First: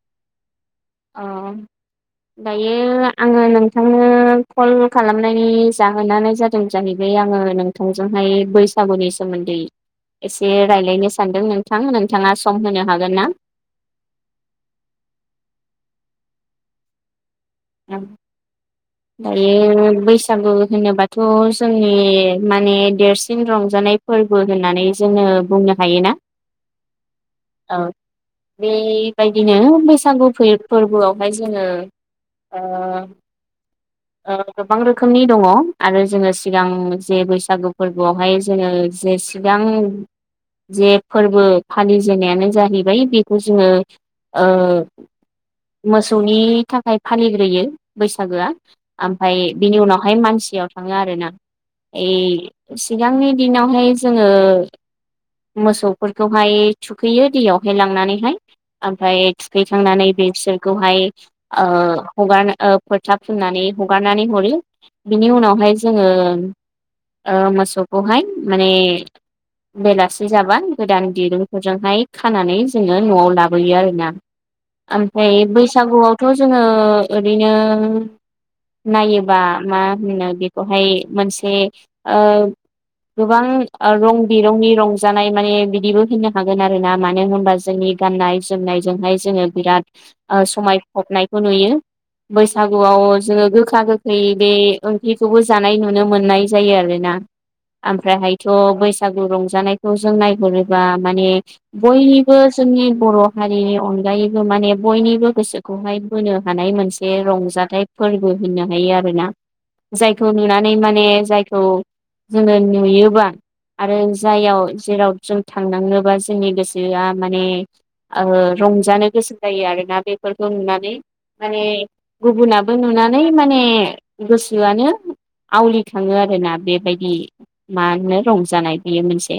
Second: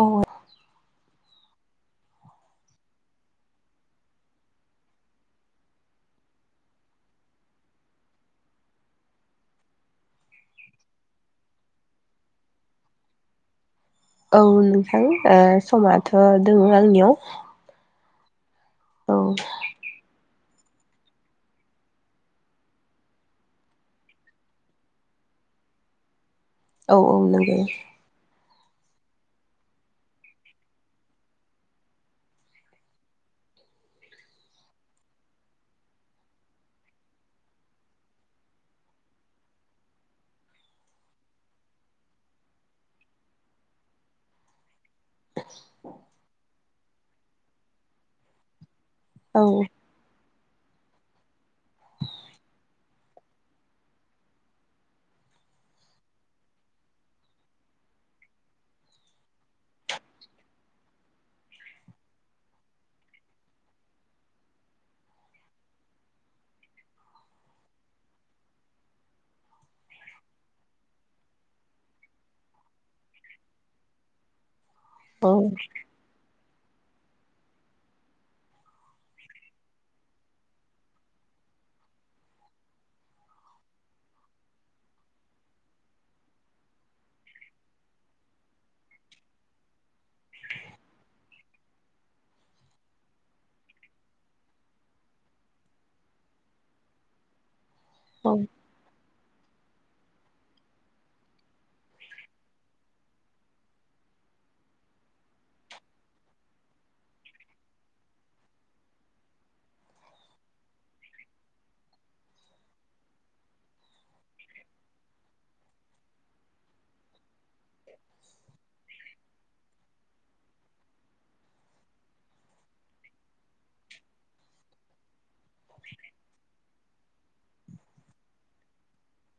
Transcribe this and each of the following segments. औ अ दायो आङो नोंथांनो कल खालामनायनि जाहोनानो जादों जाहैबाय आङो नोंथांजों हाय बे बैसागुनि सोमोन्दै एसे रायज्लायनो सानदों नोंथां नोंथाङा सम होनो हागोन ना? औ नोंथां ओ समाथ' दङ आंनियाव औ दायो बैसागु होनोबाथ' जोंनि माने देरसिन रंजानाय फोरबो होननानै जोङो बुं नो हायोना। औ औ नंगौ बे बायदिनो बैसागु फै-फोर्बोआवहाय जोङो ओ गोबां रोखोमनि दङ आरो जोङो सिगां जे बैसागु फोरबोआवहाय जोङो जे सिगां जे फोरबो फालिजेननायानो जाहैबाय बेखौ जोङो ओ मोसौनि थाखाय फालिग्रोयो बैसागोआ । ओमफफ्राय औ बिनि उनावहाय मानसि बिटियाव थाङो आर ना ओ सिगांनि दिनावहाय जोङो मोसौफोरखौहाय थुखैयो दैयाहाय लांनानैहाय ओमफ्राय थुखैखांनानै बि बिसोरखौहाय ओ हगा ओ फोथा फोननानै हगार हरो बिनि उनावहाय जों ओ मोसौखौहाय माने दि जाबा गोदान दिरुंफोरजोंहाय खानानै जोङो न'आव लाबोयो आरोना । औ ओमफ्राय बैसागुआवथ' जोङो ओरैनो नायोबा मा होनो बेखौहाय मोनसे ओ गोबां रं बिरंनि रं जानाय माने बिदिबो होननो हागोन आरोना मानो होनबा जोंनि गाननाय जोमनायजोंहाय जोङो बिराद समाय फबनायखौ नुयो बैसागुआव जोङो गोखा गोखै बे ओंख्रिखौबो जानाय नुनो मोननाय जायो आरो ना। ओमफ्रायहायथ' औ बैसागु रंजानाय खौ जों नायहरोबा माने बयनिबो जोंनि बर' हारिनि अनगायैबो माने बयनिबो गोसोखौहाय बोनो हानाय मोनसे रंजाथाइ फोरबो होननो हायो आरोना । जायखौ नुनानै माने जायखौ जोङो नुयोबा आरो जायाव जेराव जों थांनाङोबा जोंनि गोसोआ माने ओ रंजानो गोसो जायो आरो। ना बेफोरखौ नुनानै माने गुबुनाबो नुनानै माने गोसोआनो आवलिखाङो आरो ना बेबायदि मा होनो रंजानाय बेयो मोनसे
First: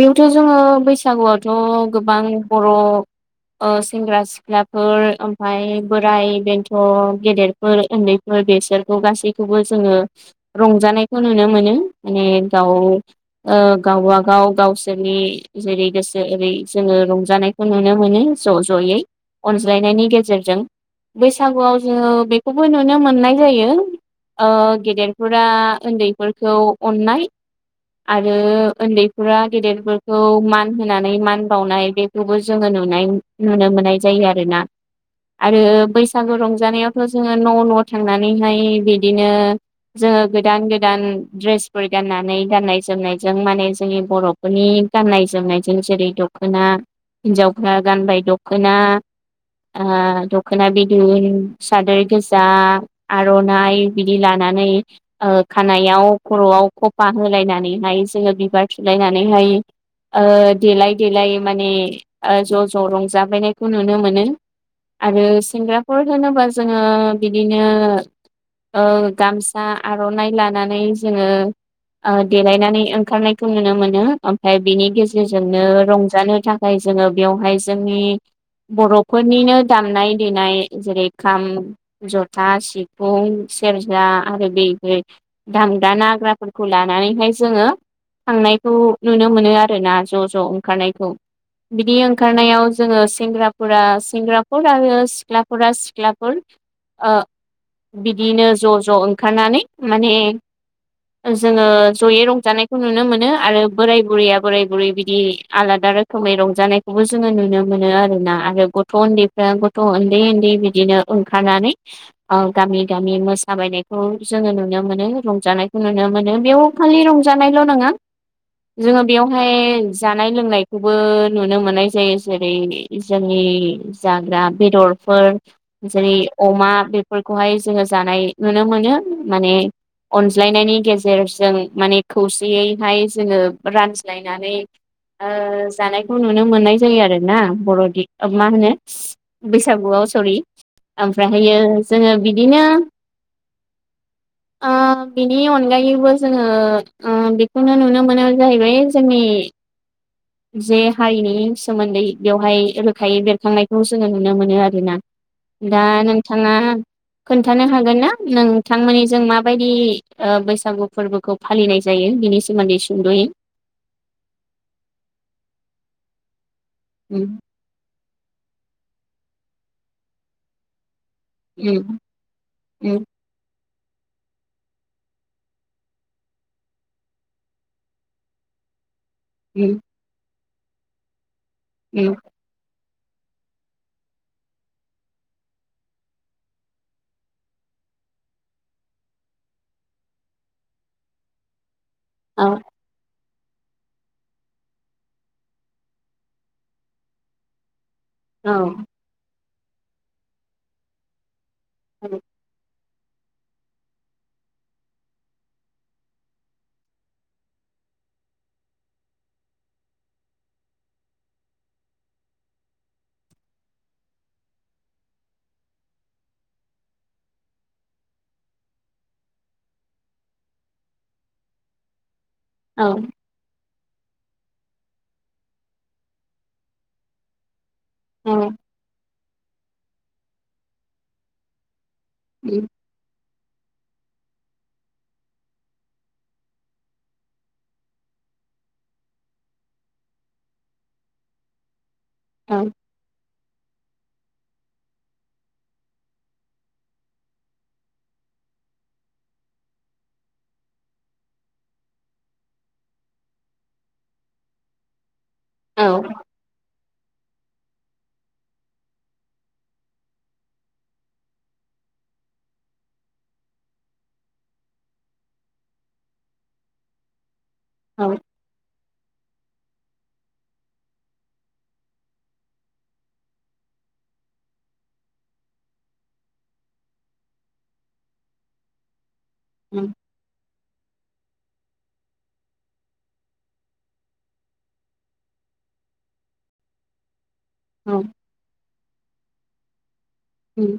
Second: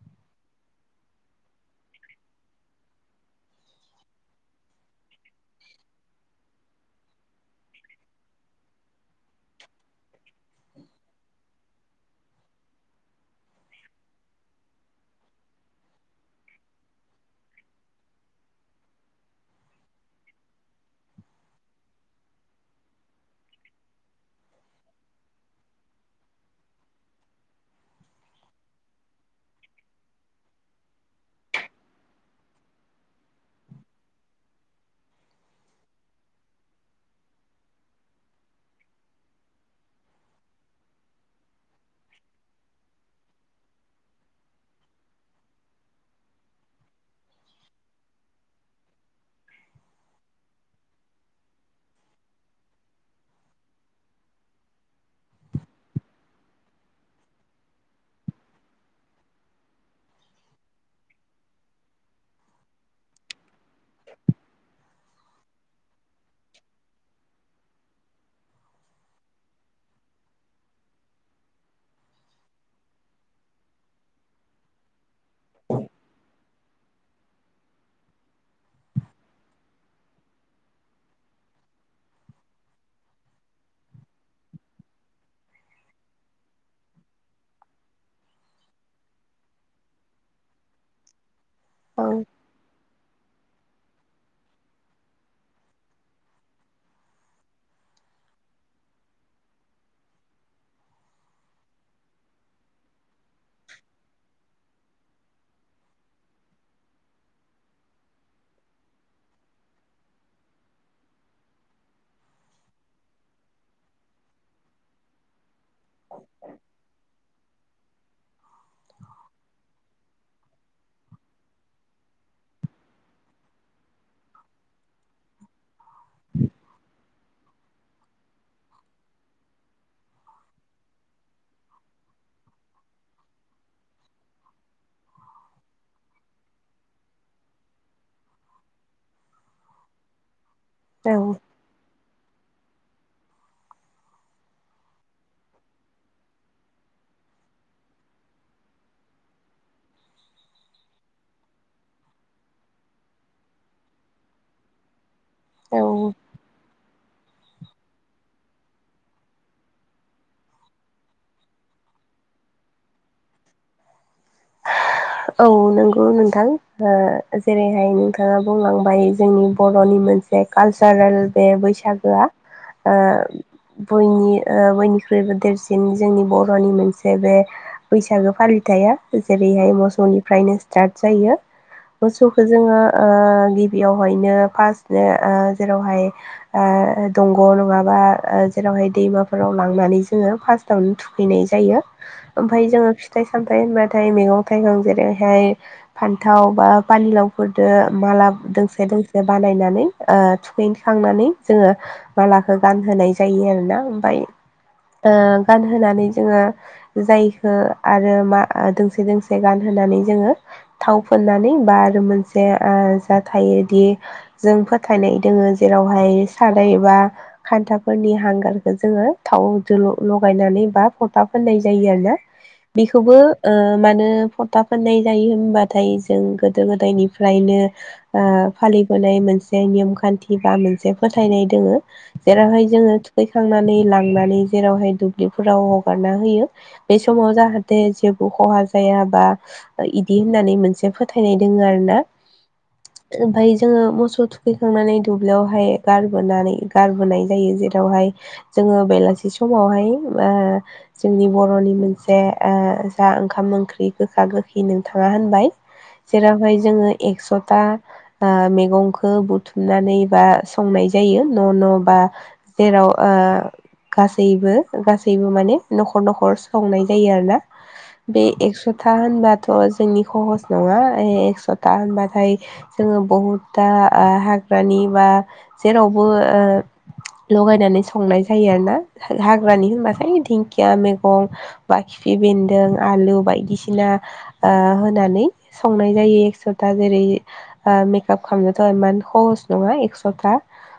बेयावथ' जोङो बैसागुआवथ' गोबां बर' ओ सेंग्रा सिख्लाफोर ओमफफ्राय बोराय बेन्थ' गेदेरफोर उन्दैफोर बेस गासैखौबो जोङो रंजानायखौ नुनो मोनो माने गाव ओ गावबागाव गावसोरनि जेरै गोसो ओरै जोङो रंजानायखौ नुनो मोनो । ज' ज'यै अनज्लायनायनि गेजेरजों बैसागुआव जोङो बेखौबो नुनो मोननाय जायो ओ गेदेरफोरा उन्दैफोरखौ अननाय आरो उन्दैफोरा गेदेरफोरखौ मान होनानै मान बाउनाय जोङो बेखौबो नुनो नुनो मोननाय जायो आरोना । आरो बैसागु रंजानायथ' जोङो न' न' थांनानैहाय बिदिनो जोङो गोदान गोदान ड्रेसफोर गाननानै गाननाय गाननाय जोमनायजों माने जोंनि बर'फोरनि गाननाय जोमनायजों जेरै दख'ना हिनजावफ्रा गानबाय दख'ना ओ दख'ना बिदन सादोर गोजा आर'नाइ बिदि लानानै खानायाव खर'आव खफा होलायनानै हायो जोङो बिबार थुलायनानैहाय ओ देलाय देलाय माने ज' ज' रंजाबायनायखौ नुनो मोनो आरो सेंग्राफोर होनोबा जोङो बिदिनो ओ गामसा आर'नाइ लानानै जोङो देलाय नानै ओंखारनायखौ नुनो मोनो उमफ्राय बिनि गेजेरजोंनो रंजानो थाखाय बियावहाय जोंनि बर'फोरनिनो दामनाय देनाय जेरै खाम जथा सिफुं सेरजा आरो बेहाय दामग्रा नाग्राफोरखौ लानानैहाय जोङो थांनायखौ नुनो मोनो आरोना ज' ज' ओंखारनायखौ बिदि ओंखारनायाव जोङो सिंग्राफोरा सिंग्राफोर आरो सिख्लाफोरा सिख्लाफोर बिदियैनो ज' ज' ओंखारनानै माने जोङो ज'यै रंजानायखौ नुनो मोनो आरो बोराय बुरैया बोराय बुरै बिदि आलादा रोखोमै रंजानायखौबो जोङो नुनो मोनो आरोना आरो गथ' उन्दैफ्रा गथ' उन्दै उन्दै बिदिनो ओंखारनानै अ गामि गामि मोसाबायनायखौ जोङो नुनो मोनो रंजानायखौ नुनो मोनो बेयाव खालि रंजानायल' नङा जोङो बेवहाय जानाय लोंनायखौबो नुनो मोननाय जायो जेरै जोंनि जाग्रा बेदरफोर जेरै अमा बेफोरखौहाय जोङो जानाय नुनो मोनो माने अनज्लायनायनि गेजेरजों माने खौसेयैहाय जोङो रानज्लायनानै जानायखौ नुनो मोननाय जायो आरो ना बर'दिग मा होनो बैसागुआव अ सरि औ ओमफ्रायहायो जोङो बिदिनो बिनि अनगायैबो जों ओ बेखौनो नुनो मोनो जाहैबाय जोंनि जे हारिनि सोमोन्दै बेवहाय रोखायै बेरखांनायखौ जोङो नुनो मोनो आरोना औ दा नोंथाङा खोन्थानो हागोन ना नोंथांमोननि जों माबायदि ओ बैसागु फोरबोखौ फालिनाय जायो बिनि सोमोनदै सुंदयै औ नंगौ नोंथां ओ उम जेरैहाय नोंथाङा बुंलांबाय जोंनि बर'नि मोनसे कालसारेल बे उम बैसागोआ उम बयनि ओ बयनिख्रुइबो देरसिन जोंनि बर'नि मोनसे बे बैसागो फालिथाया जेरैहाय उम मोसौनिफ्रायनो स्टार्ट जायो उम मोसौखौ जोङो ओ गिबियावहायनो फार्स्टनो ओ जेरावहाय दंग' नङाबा आ जेरावहाय दैमाफोराव लांनानै जोङो फार्स्टआवनो थुखैनाय जायो औ ओमफाय जोङो फिथाइ सामथायाइ होनबाथाय मैगं थाइगं जे बेहाय फान्थाव बा पानिलावफोरजों माला औ दोंसे दोंसे बानायनानै ओ थुखैखांनानै जोङो औ मालाखौ गानहोनाय जायो आरोना ओमफाय ओ गानहोनानै जोङो जायखो आरो मा दोंसे दोंसे गान होनानै जोङो थाव फुननानै बा आरो मोनसे जा थायोदि जों फोथायनाय दोङो जेरावहाय साराय बा खान्थाफोरनि हांगारखौ जोङो थाव लगायनानै बा फटा फनाय जायो आरोना औ बेखौबो ओ मानो फ- था फोननाय जायो होनबाथाय जों गोदो गोदायनिफ्रायनो ओ फालिबोनाय मोनसे नेयम खान्थि बा मोनसे फोथायनाय दोङो जेरावहाय उम जोङो थुखै थांनानै लांनानै जेरावहाय दुब्लिफोराव हगारना होयो बे समाव जाहाथे जेबो खहा जायाबा इदि होननानै मोनसे फोथायनाय दोङ आरो ना औ ओमफाय जोङो मोसौ- खौ थुखैखांनानै दुब्लियावहाय गारबोनानै गारबोनाय जायो जेरावहाय जोङो बेलासि मोनसे समावहाय ओ जोंनि बर'नि मोनसे जा ओंखाम ओंख्रि गोखा गोखै नों थाङा होनबाय औ जेरावहाय जोङो एकस'था मैगंखौ बुथुमनानै बा संनाय जायो न' न' बा जेराव ओ [inaudible] [unintelligible] गासैबो गासैबो माने न'खर न'खर संनाय जायो आरो ना औ बे एक्स' होनबाथ' जोंनि सहस नङा एकस'था होनबाथाय जोङो बहुद दा हाग्रानि बा जेरावबो ओ लगायनानै संनाय जायो आरो ना हाग्रानि उम होनबथाय दिंखिया मैगं बा खिफि बेन्दों आलु बायदिसिना बिदिना आ होनानै संनाय जायो एकस'था जेरै आ औ मेकाप खालामनोथ' इमान खहस नङा एकस'था उम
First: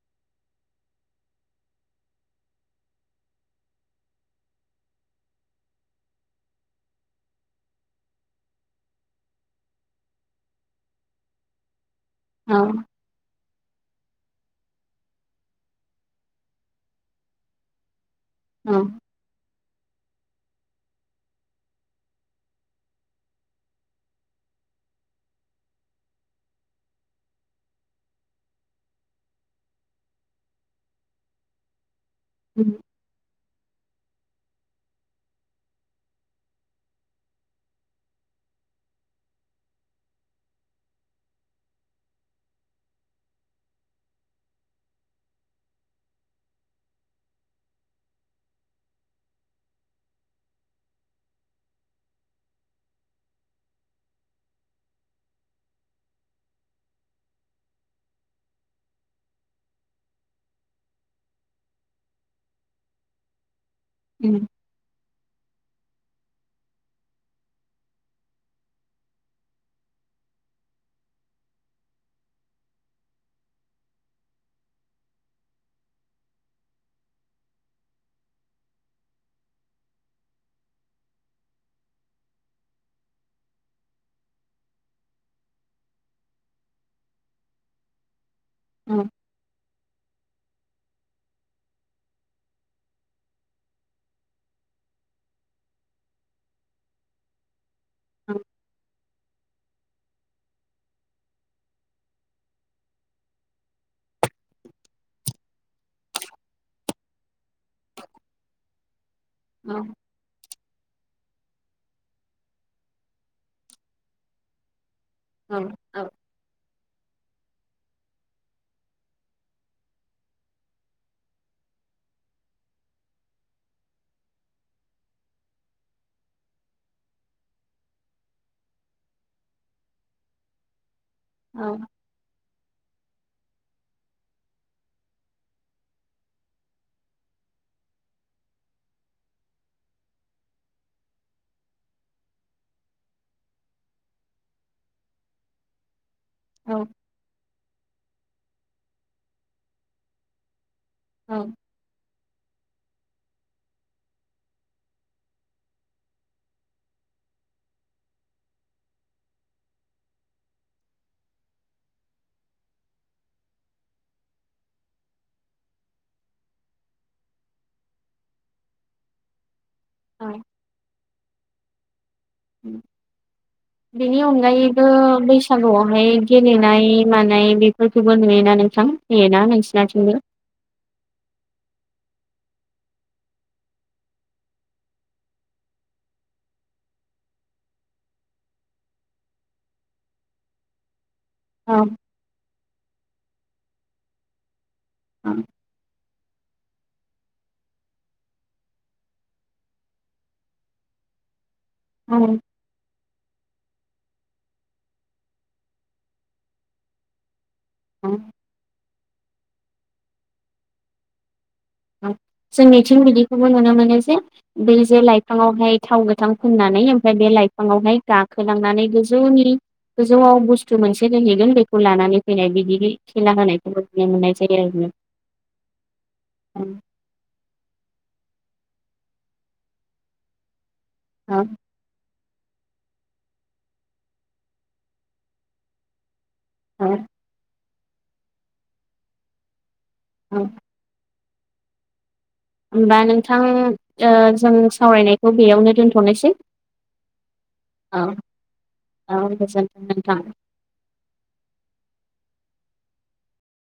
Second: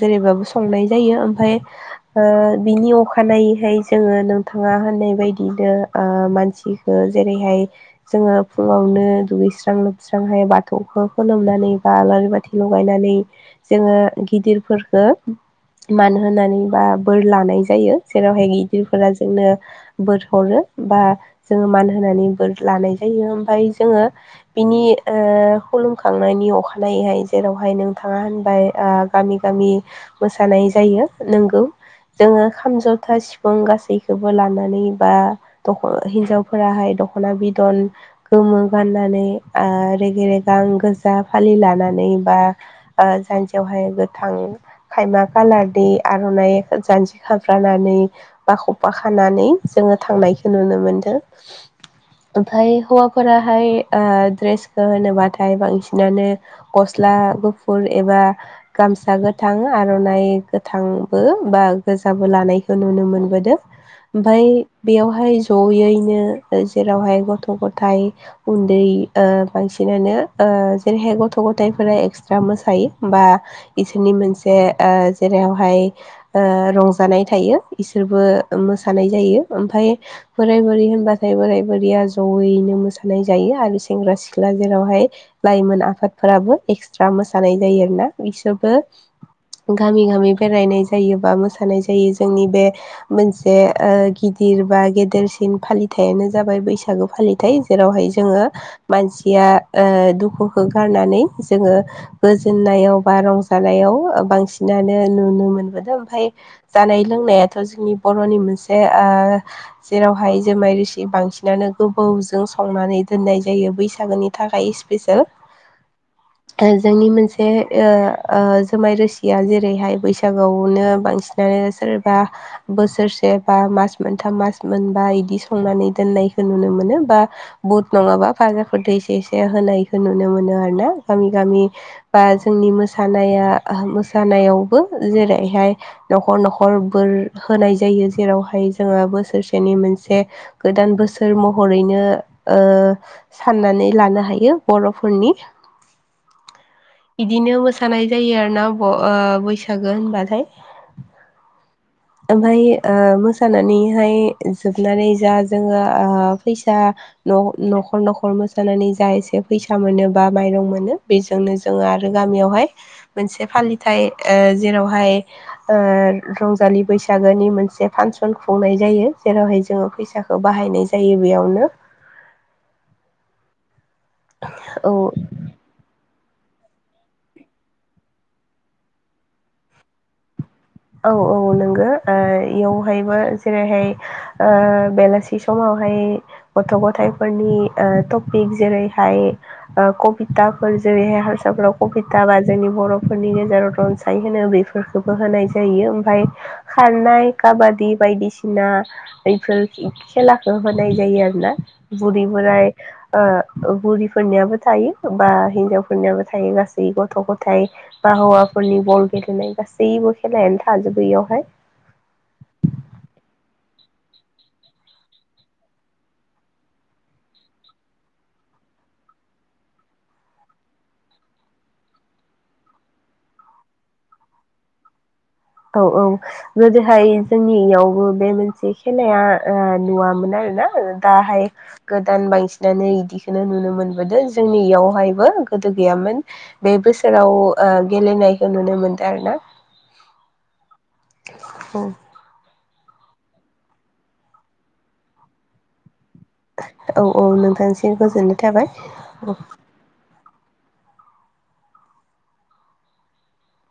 जेरेबाबो संनाय जायो ओमफ्राय ओ बिनि अखानायैहाय जोङो नोंथाङा होननाय बायदि बिदिओ मानसि ओ जेरैहाय जोङो फुङावनो दुगैस्रां लोबस्रांहाय बाथौखौ खुलुमनानै बा आलारि बाथि औ लगायनानै जोङो गिदिरफोरखो मान होनोनानै बा बोर लानाय जायो जेरावहाय औ गिदिरफोरा जोंनो बोर हरो बा जोङो मान होनानै बोर लानाय जायो ओमफाय जोङो बिनि ओ खुलुमखांनायनि नि अखानायैहाय जेरावहाय नोंथाङा होनबाय आ गामि गामि मोसानाय जायो नंगौ जोङो उम खाम जथा सिफुं गासैखौबो लानानै बा दख हिन्जावफोराहाय दख'ना बिदन गोमो गाननानै आ रेगे रेगां गोजा जा फालि लानानै बा सानसेयावहाय गोथां खायमा कालारनि आर'नाइ जान्जि खाफ्रानानै बा खफा खानानै जों आङो थांनायखौ नुनो मोनदों ओमफाय हौवाफोराहाय ओ ड्रेसखौ होनोबाथाय बांसिनानो गस्ला आ गुफुर एबा गामसा गोथां आर'नाइ गोथांबो बा गोज लानायखौ नुनो मोनबोदों उम ओमफ्राय बेयावहाय जयै दिनो जेरावहाय गथ' गथाय उन्दै ओ बांसिनानो ओ जे बेहाय गथ' गथायाइफोरा एक्सट्रा मोसायो बा इसोरनि मोनसे ओ जेरावहाय ओ रंजानाय थायो इसोरबो मोसानाय जायो ओमफ्राय बोराय बुरै होनबाथाय बोराय बोरैया जयैनो मोसानाय जायो आरो सेंग्रा सिख्ला जेरावहाय लाइमोन आ आफादफोराबो एक्सट्रा मोसानाय जायो आरोना बिसोरबो औ गामि गामि बेरायनाय जायो बा मोसानाय जायो जोंनि बे मोनसे ओ गिदिर बा गेदेरसि नि फालिथायानो जाबाय बैसागु फालिथाय जेरावहाय जोङो मानसि या ओ दुखुखौ गारनानै जोङो गोजोननायाव बा रंजानायाव बांसिनानो नुनो मोनबोदों ओमफाय जानाय लोंनायाथ' जोंनि बर'नि मोनसे आ जेरावहाय जुमाय रो बांसिनानो गोबौजों संनानै दोननाय जायो बैसागोनि थाखाय औ औ औ [unintelligible] जोंनि मोनसे ओ ओ जुमाय रोसिया जेरैहाय बैसागुआवनो बांसिनानो सोरबा बोसोरसे बा मास मोनथाम मास मोनबा इदि संनानै दोननायखौ नुनो मोनो बा बुट नङाबा बाजाफोर दो एसे एसे होनायखौ नुनो मोनो दो आरोना आंनि गामि औ बा जोंनि मो मोसानाया मोसानायावबो जेरैहाय न'खर न'खर बोर होनाय जायो जेरावहाय जोङो बोसोरसेनि मोनसे गोदान बोसोर महरैनो ओ साननानै लानो हायो बर'फोरनि [inaudible] बिदिनो मोसानाय जायो आरोना ओ बैसागो होनबाथाय औ ओमफाय ओ मोसानानैहाय जोबनानै जा जोङो ओ फैसा न'खर न'खर मोसानानै जा एसे फैसा मोनोबा बा माइरं मोनो बेजोंनो जोङो आरो गामियावहाय मोनसे फालिथाय ओ जेरावहाय ओ रंजालि बैसागोनि मोनसे फांसन खुंनाय जायो जेरावह जोङो फै फिसाखौ औ बाहायनाय जायो बेयावनो बेनि अनगायैबो औ बैसागुआवहाय गेलेनाय मानाय बेफोरखौबो नुयोना नोंथां होयोना नोंसिनाथिंबो औ औ नोंगो ओ इयावहायबो जेरैहाय ओ बेलासि समाव हाय गथ' गथफोरनि ओ टपिक जेरैहाय ओ कप्टि जेरैहाय औ हारसाफोराव कबिथा बा जोंनि बर'फोरनि गेजेराव थ' रनसाय होनो बेफोरखौबो औ होनाय बेयो ओमफाय खारनाय काबादि बायदिसिना बेफोर खेलाखो हो नाय जायो आरोना बुरि औ बोराय आ ओ बुरिफोरनियाबो थायो बा हिनजावफोरनियाबो थायो गासै गथ' गथ थाय बा हौवाफोरनि बल गेलेनाय गासैबो खेलायानो थाजोबो इयावहाय औ जोंनिथिं बिदिखौबो नुनो मोनो जे बै जे लाइफाङावहाय थाव गोथां फुननानै ओमफ्राय बे एलाइफाङावहाय गाखोलांनानै गोजौनि गोजौआव बुस्थु मोनसे दोनहैगोन बेखौ लानानै फैनाय बिदि खेला होनायखौबो नुनो मोननाय जायो आरो । [inaudible] औ-औ गोदोहाय । जोंनियावबो बे मोनसे खेलाया ओ नुवामोन आरोना ओ औ दाहाय गोद दान बांसिनानो इदिखोनो मोनो मोनबोदों जोंनि इयावहायबो गोदो गैयामोन । बे औ बोसोराव ओ गेलेनायखौ नुनो मोनदों आरोना । [unintelligible] औ । होमबा नोंथां ओ जों सावरायनायखौ बेयावनो दोन थ'नोसै औ औ नोंथांसिम गोजोननाय थाबाय औ-औ गोजोनथों नोंथां ।